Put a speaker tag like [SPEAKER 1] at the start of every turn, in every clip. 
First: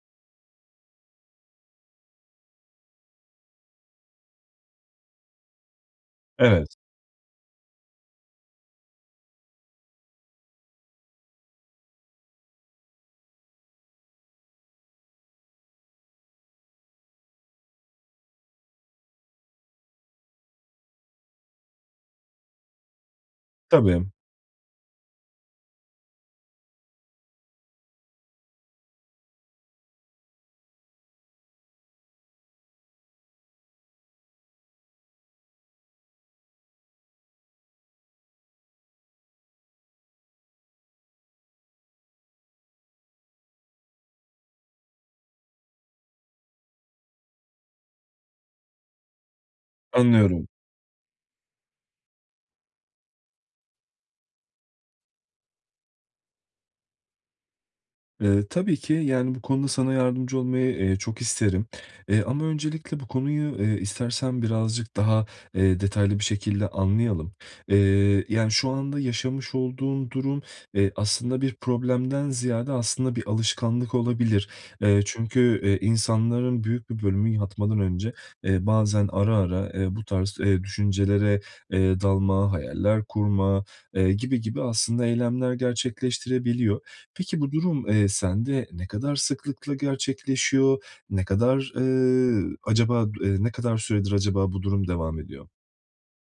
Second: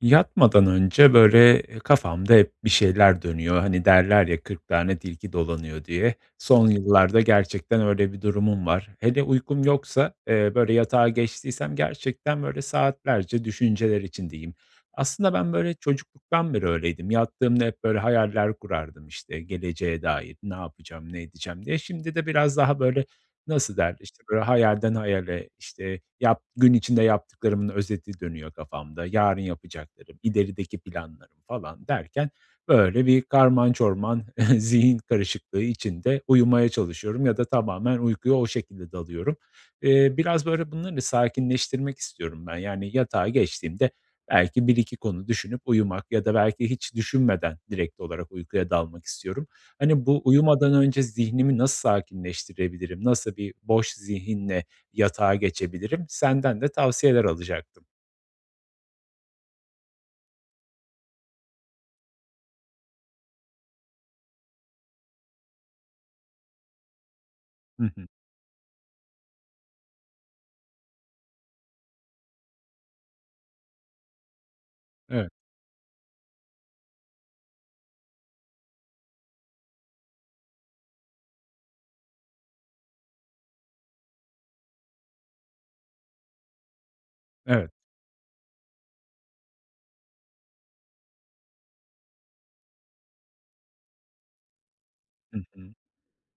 [SPEAKER 1] Yatmadan önce, böyle, eee, kafamda hep bir şeyler dönüyor, hani, derler ya, "40 tane tilki dolanıyor." diye. Son
[SPEAKER 2] Evet.
[SPEAKER 1] yıllarda gerçekten öyle bir durumum var. Hele uykum yoksa, eee, böyle, yatağa geçtiysem gerçekten, böyle, saatlerce düşünceler içindeyim. Aslında ben, böyle, çocukluktan beri öyleydim. Yattığımda hep, böyle, hayaller kurardım, işte, geleceğe dair ne yapacağım, ne edeceğim diye. Şimdi de biraz daha, böyle, nasıl
[SPEAKER 2] Tabii
[SPEAKER 1] derler,
[SPEAKER 2] m
[SPEAKER 1] işte, böyle, hayalden hayale, işte, yap gün içinde yaptıklarımın özeti dönüyor kafamda, yarın yapacaklarım, ilerideki planlarım falan derken böyle bir karman çorman zihin karışıklığı içinde uyumaya çalışıyorum ya da tamamen uykuya o şekilde dalıyorum. Eee, biraz, böyle, bunları da sakinleştirmek istiyorum ben, yani, yatağa geçtiğimde belki 1-2 konu düşünüp uyumak ya da belki hiç düşünmeden direkt olarak uykuya dalmak istiyorum. Hani, bu
[SPEAKER 2] Anlıyorum.
[SPEAKER 1] uyumadan önce zihnimi nasıl sakinleştirebilirim? Nasıl bir boş zihinle yatağa geçebilirim? Senden de tavsiyeler alacaktım.
[SPEAKER 2] Eee, tabii ki, yani, bu konuda sana yardımcı olmayı, eee, çok isterim. Eee, ama öncelikle bu konuyu, eee, istersen birazcık daha, eee, detaylı bir şekilde anlayalım.
[SPEAKER 1] Hı hı.
[SPEAKER 2] Eee, yani, şu anda yaşamış olduğun durum, eee, aslında bir problemden ziyade, aslında, bir alışkanlık olabilir. Eee,
[SPEAKER 1] Evet.
[SPEAKER 2] çünkü, eee, insanların büyük bir bölümü yatmadan önce, eee, bazen ara ara, eee, bu tarz, eee, düşüncelere, eee, dalma, hayaller kurma, eee, gibi gibi aslında eylemler gerçekleştirebiliyor. Peki, bu
[SPEAKER 1] Evet.
[SPEAKER 2] durum, eee, sende ne kadar sıklıkla gerçekleşiyor, ne kadar, eee, acaba du eee, ne kadar süredir acaba bu durum devam
[SPEAKER 1] Hı
[SPEAKER 2] ediyor?
[SPEAKER 1] hı.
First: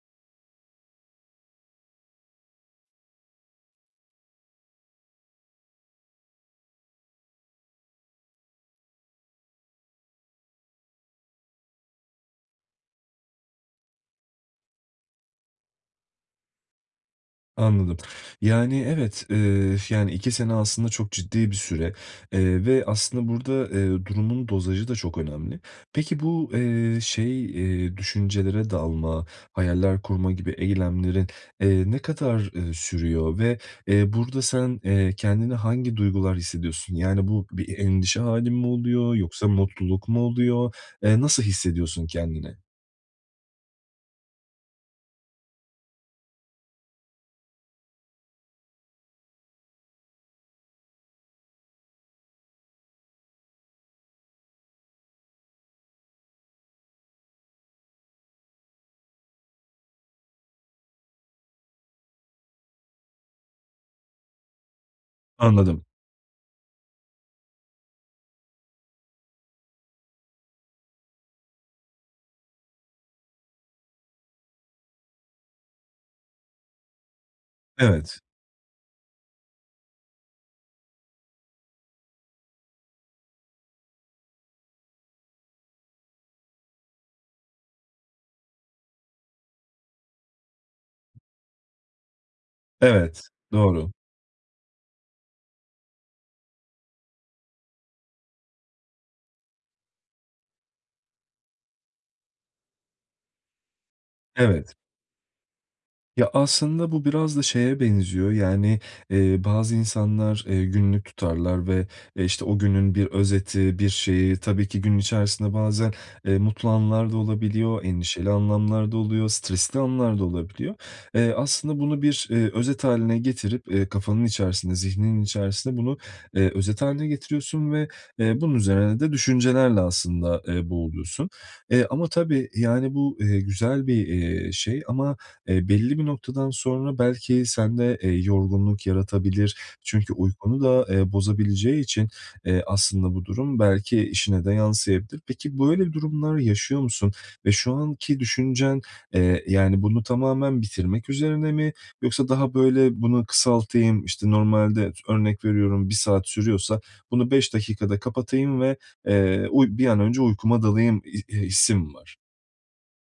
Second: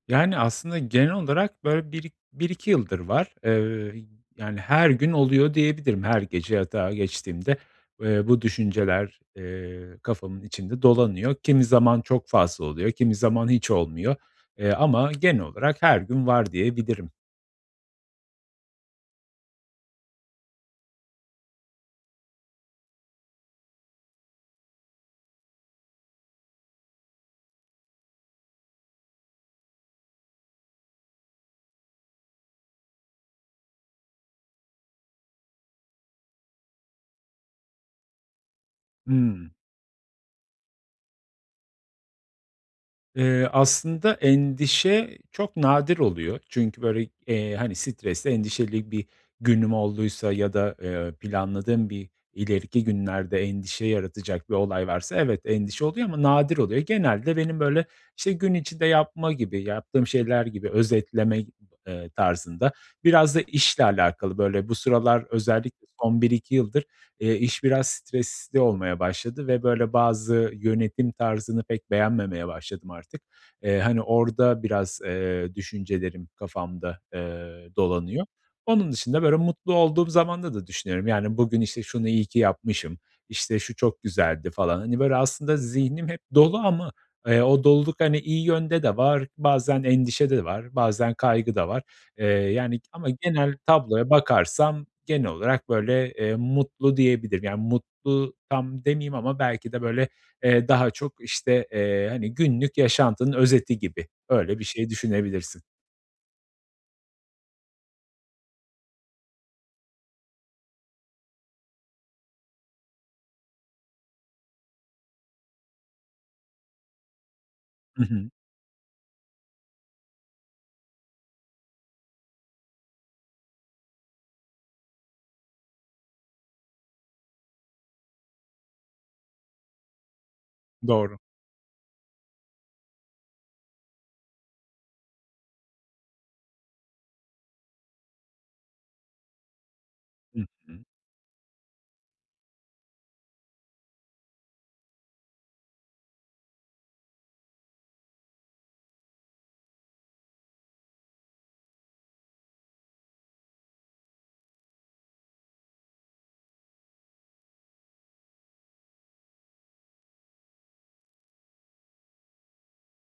[SPEAKER 1] Yani, aslında, genel olarak böyle bir i bir iki yıldır var. Eee, ööö, y yani, her gün oluyor diyebilirim, her gece yatağa geçtiğimde, eee, bu düşünceler, eee, kafamın içinde dolanıyor. Kimi zaman çok fazla oluyor kimi zaman hiç olmuyor, eee, ama genel olarak her gün var diyebilirim.
[SPEAKER 2] Anladım. Yani, evet, eee, ş yani, 2 sene aslında çok ciddi bir süre, eee, ve aslında burada, eee, durumun dozajı da çok önemli. Peki bu, eee, şey, eee, düşüncelere dalma, hayaller kurma gibi eylemlerin, eee, ne kadar, ııı, sürüyor? Ve, eee, burada sen, eee, kendine hangi duygular hissediyorsun? Yani, bu bir e endişe hâli mi oluyor yoksa
[SPEAKER 1] Imm.
[SPEAKER 2] mutluluk mu oluyor? Eee, nasıl hissediyorsun kendini?
[SPEAKER 1] Eee, aslında endişe çok nadir oluyor çünkü, böyle, eee, hani, stresli, endişeli bir günüm olduysa ya da, eee, planladığım bir ileriki günlerde endişe yaratacak bir olay varsa evet endişe oluyor ama nadir oluyor. Genelde benim, böyle, işte, gün içinde yapma gibi, yaptığım şeyler gibi özetleme, [unintelligible] eee, tarzında biraz da işle alakalı, böyle, bu sıralar
[SPEAKER 2] Anladım.
[SPEAKER 1] özellikle son 1-2 yıldır, eee, iş biraz stresli olmaya başladı ve, böyle, bazı yönetim tarzını pek beğenmemeye başladım artık. Eee, hani, orada biraz, eee, düşüncelerim kafamda, eee,
[SPEAKER 2] Evet.
[SPEAKER 1] dolanıyor. Onun dışında, böyle, mutlu olduğum zamanda da düşünüyorum, yani, bugün, işte, şunu iyi ki yapmışım, işte, şu çok güzeldi falan. Hani, böyle, aslında zihnim hep dolu ama, eee, o doluluk, hani, iyi yönde de var, bazen endişe de var, bazen kaygı da var. Eee, yani, ama
[SPEAKER 2] Evet.
[SPEAKER 1] genel
[SPEAKER 2] Doğru.
[SPEAKER 1] tabloya bakarsam genel olarak, böyle, eee, mutlu diyebilirim. Yani, mutlu tam demeyeyim ama belki de, böyle, eee, daha çok, işte, eee, hani, günlük yaşantının özeti gibi. Öyle bir
[SPEAKER 2] Evet.
[SPEAKER 1] şey düşünebilirsin.
[SPEAKER 2] Ya, aslında bu biraz da şeye benziyor, yani, eee, bazı insanlar, eee, günlük tutarlar ve, eee, işte, o günün bir özeti, bir şeyi tabii ki, gün içerisinde bazen, eee, mutlu anlar da olabiliyor,
[SPEAKER 1] Hı hı.
[SPEAKER 2] endişeli anlamlar da oluyor, stresli anlar da olabiliyor. Eee, aslında bunu bir, eee, özet hâline getirip, eee, kafanın içerisinde, zihninin içerisinde bunu, eee, özet hâline getiriyorsun ve, eee, bunun üzerine de düşüncelerle aslında, eee,
[SPEAKER 1] Doğru.
[SPEAKER 2] boğuluyorsun. Eee, ama tabii, yani, bu, eee, güzel bir, eee, şey ama, eee, belli bir noktadan sonra belki sende, eee, yorgunluk yaratabilir. Çünkü
[SPEAKER 1] Hı
[SPEAKER 2] uykunu da,
[SPEAKER 1] hı.
[SPEAKER 2] eee, bozabileceği için, eee, aslında bu durum belki işine de yansıyabilir. Peki böyle durumlar yaşıyor musun ve şu anki düşüncen, eee, yani, bunu tamamen bitirmek üzerine mi yoksa daha böyle bunu kısaltayım, işte, normalde ıs örnek veriyorum 1 saat sürüyorsa bunu 5 dakikada kapatayım ve, eee, uy bir an önce uykuma dalayım ih ih hissi mi var?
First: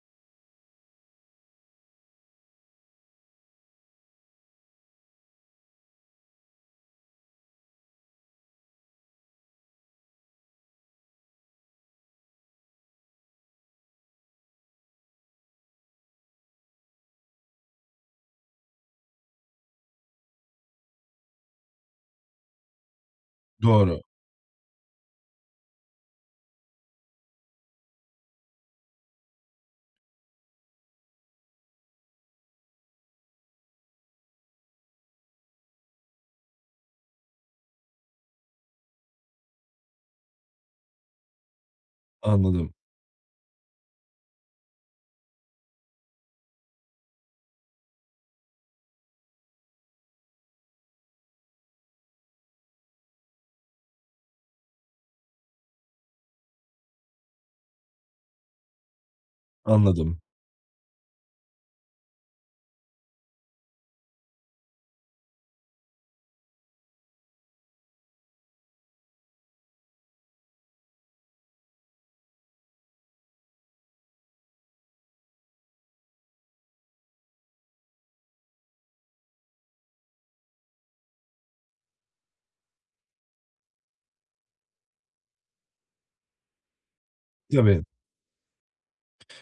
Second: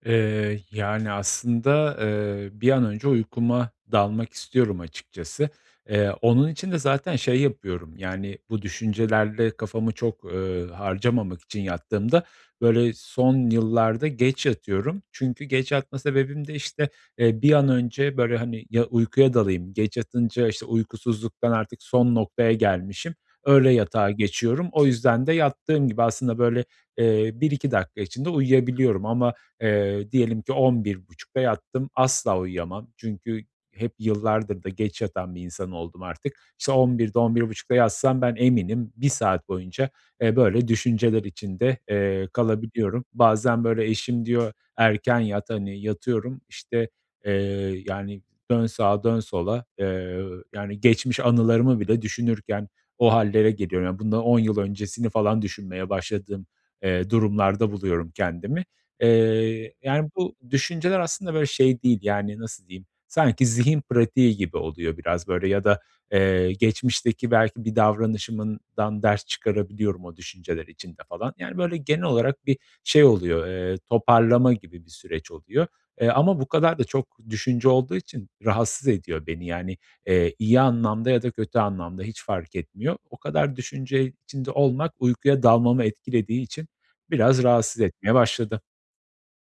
[SPEAKER 1] Eee, yani aslında, eee, bir an önce uykuma dalmak istiyorum açıkçası. Eee, onun için de zaten şey yapıyorum, yani, bu düşüncelerle kafamı çok, ııı, harcamamak için yattığımda, böyle son yıllarda geç yatıyorum. Çünkü geç yatma sebebim de, işte, eee, bir an önce, böyle hani, ya uykuya dalayım; geç yatınca işte uykusuzluktan artık son noktaya gelmişim, öyle
[SPEAKER 2] Doğru.
[SPEAKER 1] yatağa geçiyorum. O yüzden de yattığım gibi, aslında böyle, eee, 1-2 dakika içinde uyuyabiliyorum, ama, eee, diyelim ki 11.30'da yattım, asla uyuyamam. Çünkü hep yıllardır da geç yatan bir insan oldum artık. İşte, 11.00'de, 11.30'da yatsam ben, eminim 1 saat boyunca, eee, böyle düşünceler içinde, eee,
[SPEAKER 2] Anladım.
[SPEAKER 1] kalabiliyorum. Bazen, böyle, eşim diyor, "erken yat" hani, yatıyorum, işte, eee, yani, dön sağa, dön sola, eee, yani geçmiş anılarımı bile düşünürken o hallere geliyorum. Ya, bundan 10 yıl öncesini falan düşünmeye başladığım, eee, durumlarda buluyorum kendimi. Eee, yani
[SPEAKER 2] Anladım.
[SPEAKER 1] bu düşünceler aslında böyle şey değil, yani, nasıl diyeyim, sanki zihin pratiği gibi oluyor biraz böyle ya da, eee, geçmişteki belki bir davranışımdan ders çıkarabiliyorum o düşünceler içinde falan. Yani, böyle genel olarak bir şey oluyor, eee, toparlama gibi bir süreç oluyor. Eee, ama bu kadar da çok düşünce olduğu için rahatsız ediyor beni. Yani, eee, iyi anlamda ya da kötü anlamda hiç fark etmiyor. O kadar düşünce içinde olmak uykuya dalmamı etkilediği için biraz rahatsız
[SPEAKER 2] Tabii.
[SPEAKER 1] etmeye başladı.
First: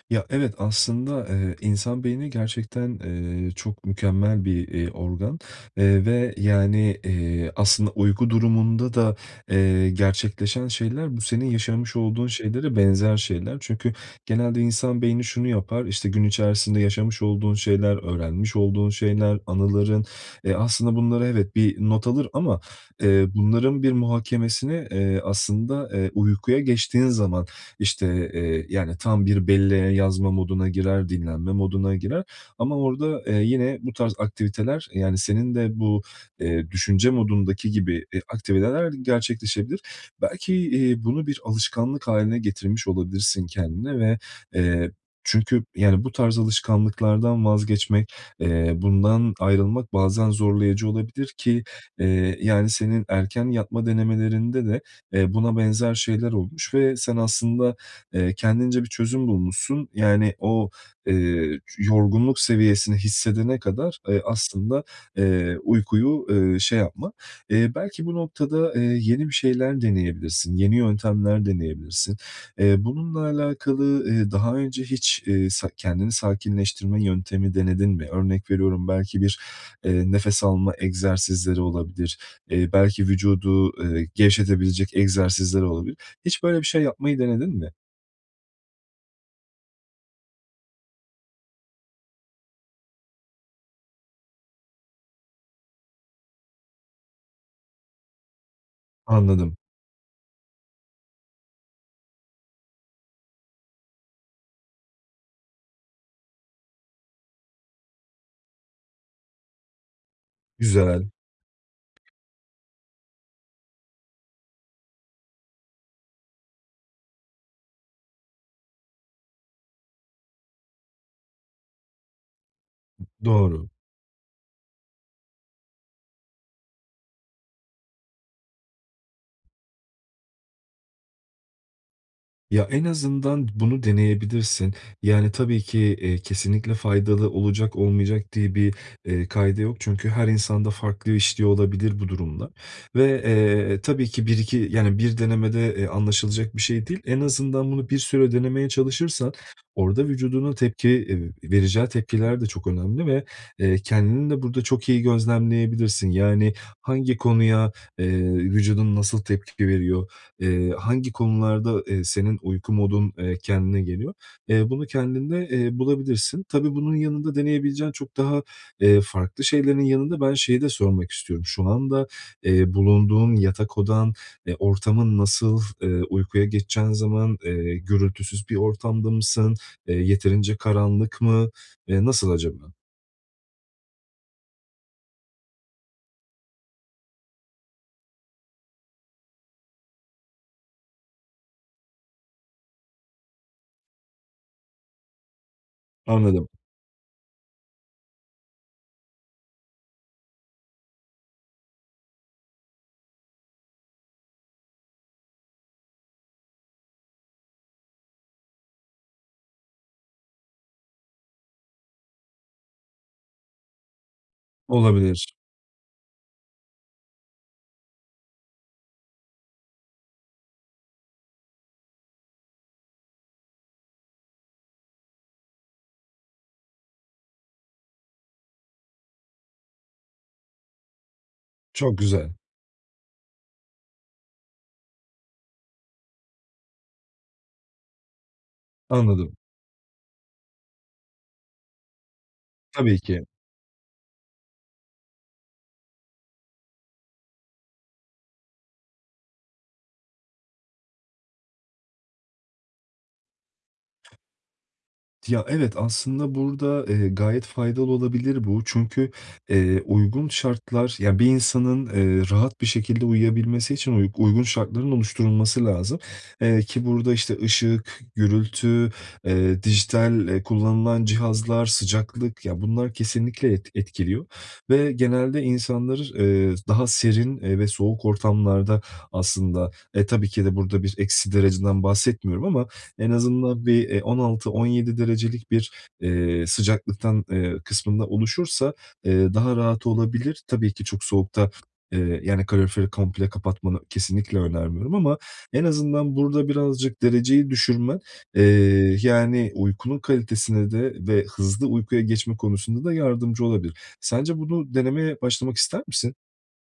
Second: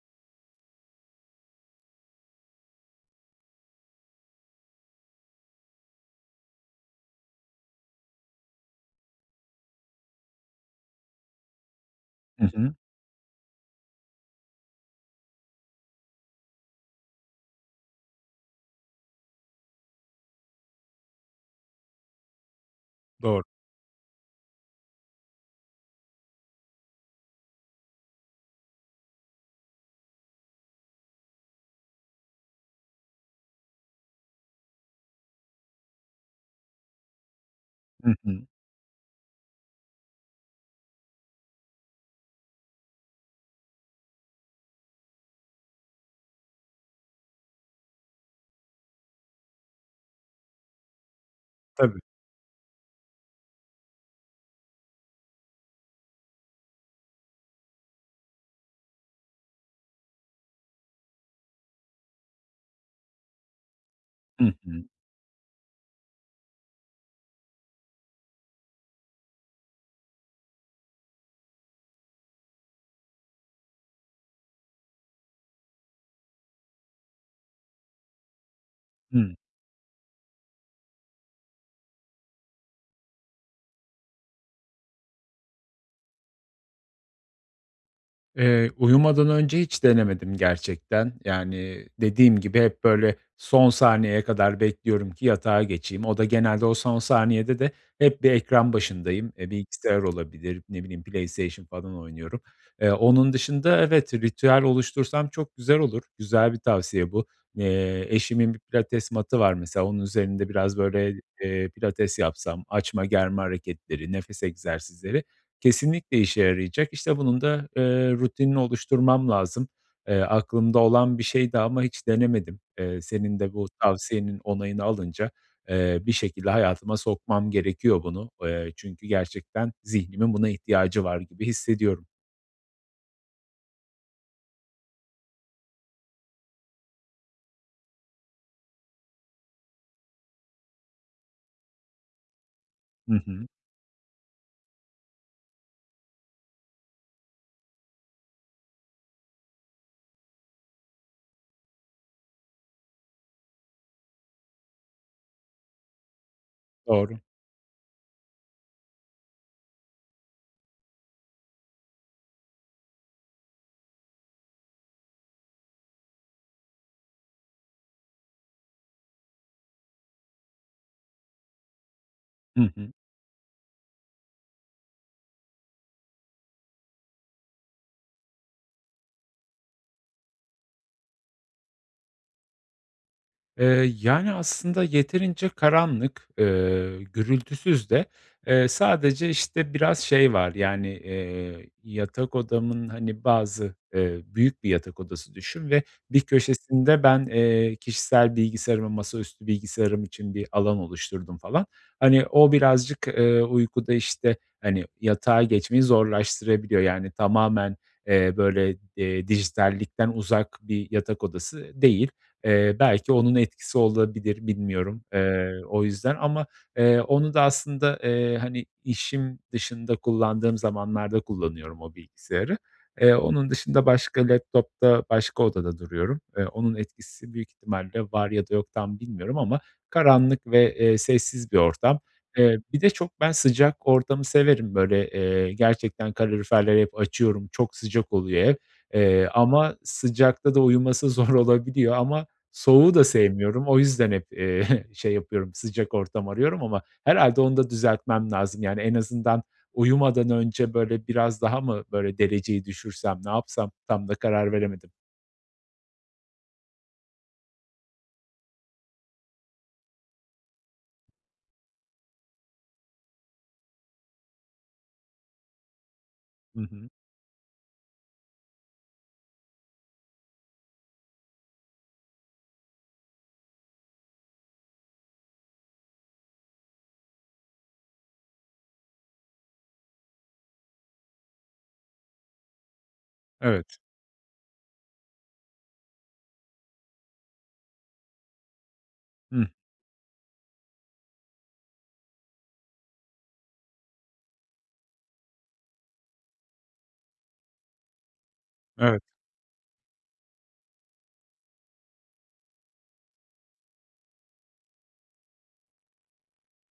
[SPEAKER 2] Ya evet, aslında, eee, insan beyni gerçekten, eee, çok mükemmel bir, iii, organ, eee, ve yani, iii, aslında uyku durumunda da, eee, gerçekleşen şeyler, bu senin yaşamış olduğun
[SPEAKER 1] Hı hı.
[SPEAKER 2] şeylere benzer şeyler. Çünkü genelde insan beyni şunu yapar, işte gün içerisinde yaşamış olduğun şeyler, öğrenmiş olduğun şeyler, anıların, eee, aslında bunlara, evet, bir not alır, ama, eee,
[SPEAKER 1] Doğru.
[SPEAKER 2] bunların bir muhakemesini, eee, aslında, eee, uykuya geçtiğin zaman, işte, eee, yani tam bir belleğe yazma moduna girer, dinlenme moduna girer. Ama orada, eee, yine bu tarz aktiviteler, yani, senin de bu, eee, düşünce modundaki gibi
[SPEAKER 1] Hı
[SPEAKER 2] bir
[SPEAKER 1] hı.
[SPEAKER 2] aktiviteler gerçekleşebilir. Belki, iii, bunu bir alışkanlık haline getirmiş olabilirsin kendine ve, eee, çünkü, yani, bu tarz alışkanlıklardan vazgeçmek, eee, bundan ayrılmak bazen zorlayıcı olabilir, ki,
[SPEAKER 1] Tabii.
[SPEAKER 2] iii, yani senin erken yatma denemelerinde de, eee, buna benzer şeyler olmuş ve sen aslında, eee, kendince bir çözüm bulmuşsun, yani o, eee, yorgunluk seviyesini hissedene kadar, eee,
[SPEAKER 1] Hı
[SPEAKER 2] aslında,
[SPEAKER 1] hı.
[SPEAKER 2] eee, uykuyu, eee, şey yapma. İii, belki bu noktada, iii, yeni bir şeyler deneyebilirsin, yeni yöntemler deneyebilirsin. Eee, bununla alakalı, iii, daha önce hiç, ııı, sa kendini sakinleştirme yöntemi denedin mi? Örnek veriyorum, belki
[SPEAKER 1] Hıı.
[SPEAKER 2] bir, eee, nefes alma egzersizleri olabilir, eee, belki vücudu, ııı, gevşetebilecek egzersizler olabilir. Hiç böyle bir şey yapmayı denedin mi?
[SPEAKER 1] Eee, uyumadan önce hiç denemedim gerçekten. Yani, dediğim gibi hep böyle son saniyeye kadar bekliyorum ki yatağa geçeyim. O da genelde, o son saniyede de hep bir ekran başındayım. Eee,
[SPEAKER 2] Anladım.
[SPEAKER 1] bilgisayar olabilir, ne bileyim, PlayStation falan oynuyorum. Eee, onun dışında, evet, ritüel oluştursam çok güzel olur. Güzel bir tavsiye bu. Eee, eşimin 1 pilates mat'ı var mesela, onun üzerinde biraz
[SPEAKER 2] Güzel.
[SPEAKER 1] böyle, eee, pilates yapsam, açma-germe hareketleri, nefes egzersizleri kesinlikle işe yarayacak. İşte bunun da, ııı, rutinini oluşturmam lazım. Eee, aklımda olan bir şeydi ama hiç denemedim. Eee, senin de bu
[SPEAKER 2] Doğru.
[SPEAKER 1] tavsiyenin onayını alınca, eee, bir şekilde hayatıma sokmam gerekiyor bunu. Eee, çünkü gerçekten zihnimin buna ihtiyacı var gibi hissediyorum.
[SPEAKER 2] Ya, en azından bunu deneyebilirsin. Yani, tabii ki, ııı, kesinlikle faydalı olacak, olmayacak diye bir, eee, kaide yok, çünkü her insanda farklı işliyor olabilir bu durumlar ve,
[SPEAKER 1] Hı hı.
[SPEAKER 2] eee, tabii ki 1-2, yani 1 denemede, eee, anlaşılacak bir şey değil. En azından bunu bir süre denemeye çalışırsan orada vücudunun tepki, eee, vereceği tepkiler de çok önemli ve, eee, kendini de burada çok iyi gözlemleyebilirsin. Yani, hangi
[SPEAKER 1] Doğru.
[SPEAKER 2] konuya, eee, vücudun nasıl tepki veriyor, eee, hangi konularda, eee, senin uyku modun, eee, kendine geliyor, eee, bunu kendinde, eee, bulabilirsin. Tabii bunun yanında deneyebileceğin çok daha, eee, farklı şeylerin yanında ben şeyi de sormak istiyorum; şu anda,
[SPEAKER 1] Hı
[SPEAKER 2] eee,
[SPEAKER 1] hı.
[SPEAKER 2] bulunduğun yatak odan, eee, ortamın nasıl? Eee, uykuya geçeceğin zaman, eee, gürültüsüz bir ortamda mısın? Eee, yeterince karanlık mı? Eee, nasıl acaba?
[SPEAKER 1] Eee, yani, aslında yeterince karanlık, eee, gürültüsüz de, eee, sadece, işte, biraz şey var, yani, eee, yatak odamın, hani, bazı, eee, büyük bir yatak odası düşün ve bir
[SPEAKER 2] Anladım.
[SPEAKER 1] köşesinde ben, eee, kişisel bilgisayarıma, masaüstü bilgisayarım için bir alan oluşturdum falan. Hani, o birazcık, eee, uykuda işte, hani, yatağa geçmeyi zorlaştırabiliyor. Yani, tamamen, eee, böyle, eee, dijitallikten uzak bir yatak odası değil. Eee, belki onun etkisi olabilir, bilmiyorum,
[SPEAKER 2] Olabilir.
[SPEAKER 1] eee, o yüzden. Ama, eee, onu da aslında, eee, hani, işim dışında kullandığım zamanlarda kullanıyorum o bilgisayarı. Eee, onun dışında başka laptop'ta, başka odada duruyorum. Eee, onun etkisi büyük ihtimalle var ya da yok, tam bilmiyorum ama karanlık ve, eee, sessiz bir
[SPEAKER 2] Çok
[SPEAKER 1] ortam.
[SPEAKER 2] güzel.
[SPEAKER 1] Eee, bir de çok ben sıcak ortamı severim, böyle, eee, gerçekten kaloriferleri hep açıyorum, çok sıcak oluyor ev. Eee,
[SPEAKER 2] Anladım.
[SPEAKER 1] ama sıcakta da uyuması zor olabiliyor ama soğuğu
[SPEAKER 2] Tabii
[SPEAKER 1] da
[SPEAKER 2] ki.
[SPEAKER 1] sevmiyorum, o yüzden hep, eee, şey yapıyorum sıcak ortam arıyorum ama herhâlde onu da düzeltmem lazım. Yani, en azından uyumadan önce, böyle, biraz daha mı böyle dereceyi düşürsem, ne yapsam? Tam da karar veremedim.
[SPEAKER 2] Ya, evet aslında burada, eee, gayet faydalı olabilir bu. Çünkü, eee, uygun şartlar, ya, bir insanın, eee, rahat bir şekilde uyuyabilmesi için uy uygun şartların oluşturulması lazım, eee,
[SPEAKER 1] Hı
[SPEAKER 2] ki
[SPEAKER 1] hı.
[SPEAKER 2] burada işte ışık, gürültü, eee, dijital, eee, kullanılan cihazlar, sıcaklık ya, bunlar kesinlikle et etkiliyor ve genelde insanlar, eee, daha serin, eee, ve soğuk ortamlarda aslında, e, tabii ki de burada bir eksi dereceden bahsetmiyorum ama en azından
[SPEAKER 1] Evet.
[SPEAKER 2] bir, eee, 16-17 derecelik bir, eee, sıcaklıktan, eee, kısmında oluşursa, eee,
[SPEAKER 1] Hıh.
[SPEAKER 2] daha rahat olabilir. Tabii ki çok soğukta, eee, yani kaloriferi komple kapatmanı kesinlikle önermiyorum ama en azından burada birazcık dereceyi düşürme, eee,
[SPEAKER 1] Evet.
[SPEAKER 2] yani, uykunun kalitesine de ve hızlı uykuya geçme konusunda da yardımcı olabilir. Sence bunu denemeye başlamak ister misin?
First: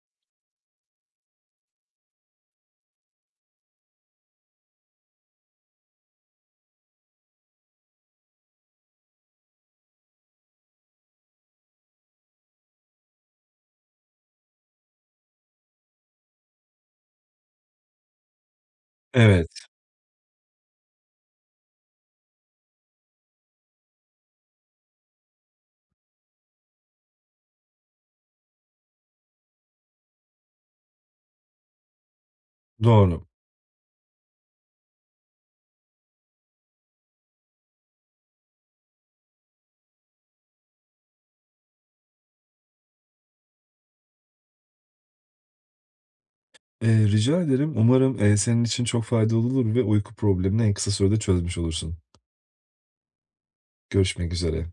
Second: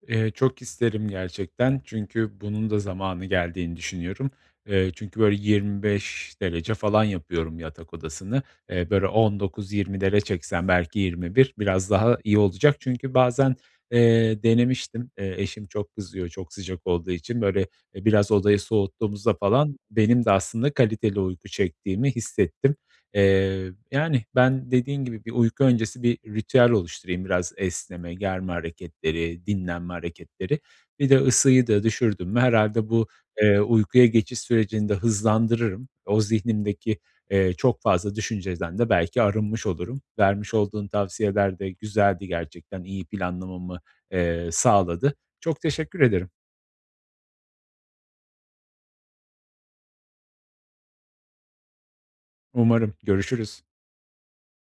[SPEAKER 1] Eee, çok isterim gerçekten. Çünkü bunun da zamanı geldiğini düşünüyorum, Eee, çünkü, böyle, 25 derece falan yapıyorum yatak odasını, eee, böyle, 19-20'lere çeksem, belki 21 biraz daha iyi olacak. Çünkü bazen, eee, denemiştim, eee, eşim çok kızıyor, çok sıcak olduğu için, böyle, e, biraz odayı soğuttuğumuzda
[SPEAKER 2] Evet.
[SPEAKER 1] falan benim de aslında kaliteli uyku çektiğimi hissettim. Eee, yani, ben, dediğin gibi bir uyku öncesi bir ritüel oluşturayım biraz esneme, germe hareketleri, dinlenme hareketleri. Bir de ısıyı da düşürdüm mü herhâlde bu,
[SPEAKER 2] Doğru.
[SPEAKER 1] eee, uykuya geçiş sürecini de hızlandırırım. O zihnimdeki, eee, çok fazla düşünceden de belki arınmış olurum. Vermiş olduğun tavsiyeler de güzeldi gerçekten, iyi planlamamı, eee, sağladı. Çok teşekkür ederim.
[SPEAKER 2] Eee, rica ederim. Umarım, eee, senin için çok faydalı olur ve uyku problemini en kısa sürede çözmüş olursun.
[SPEAKER 1] Umarım, görüşürüz.
[SPEAKER 2] Görüşmek üzere.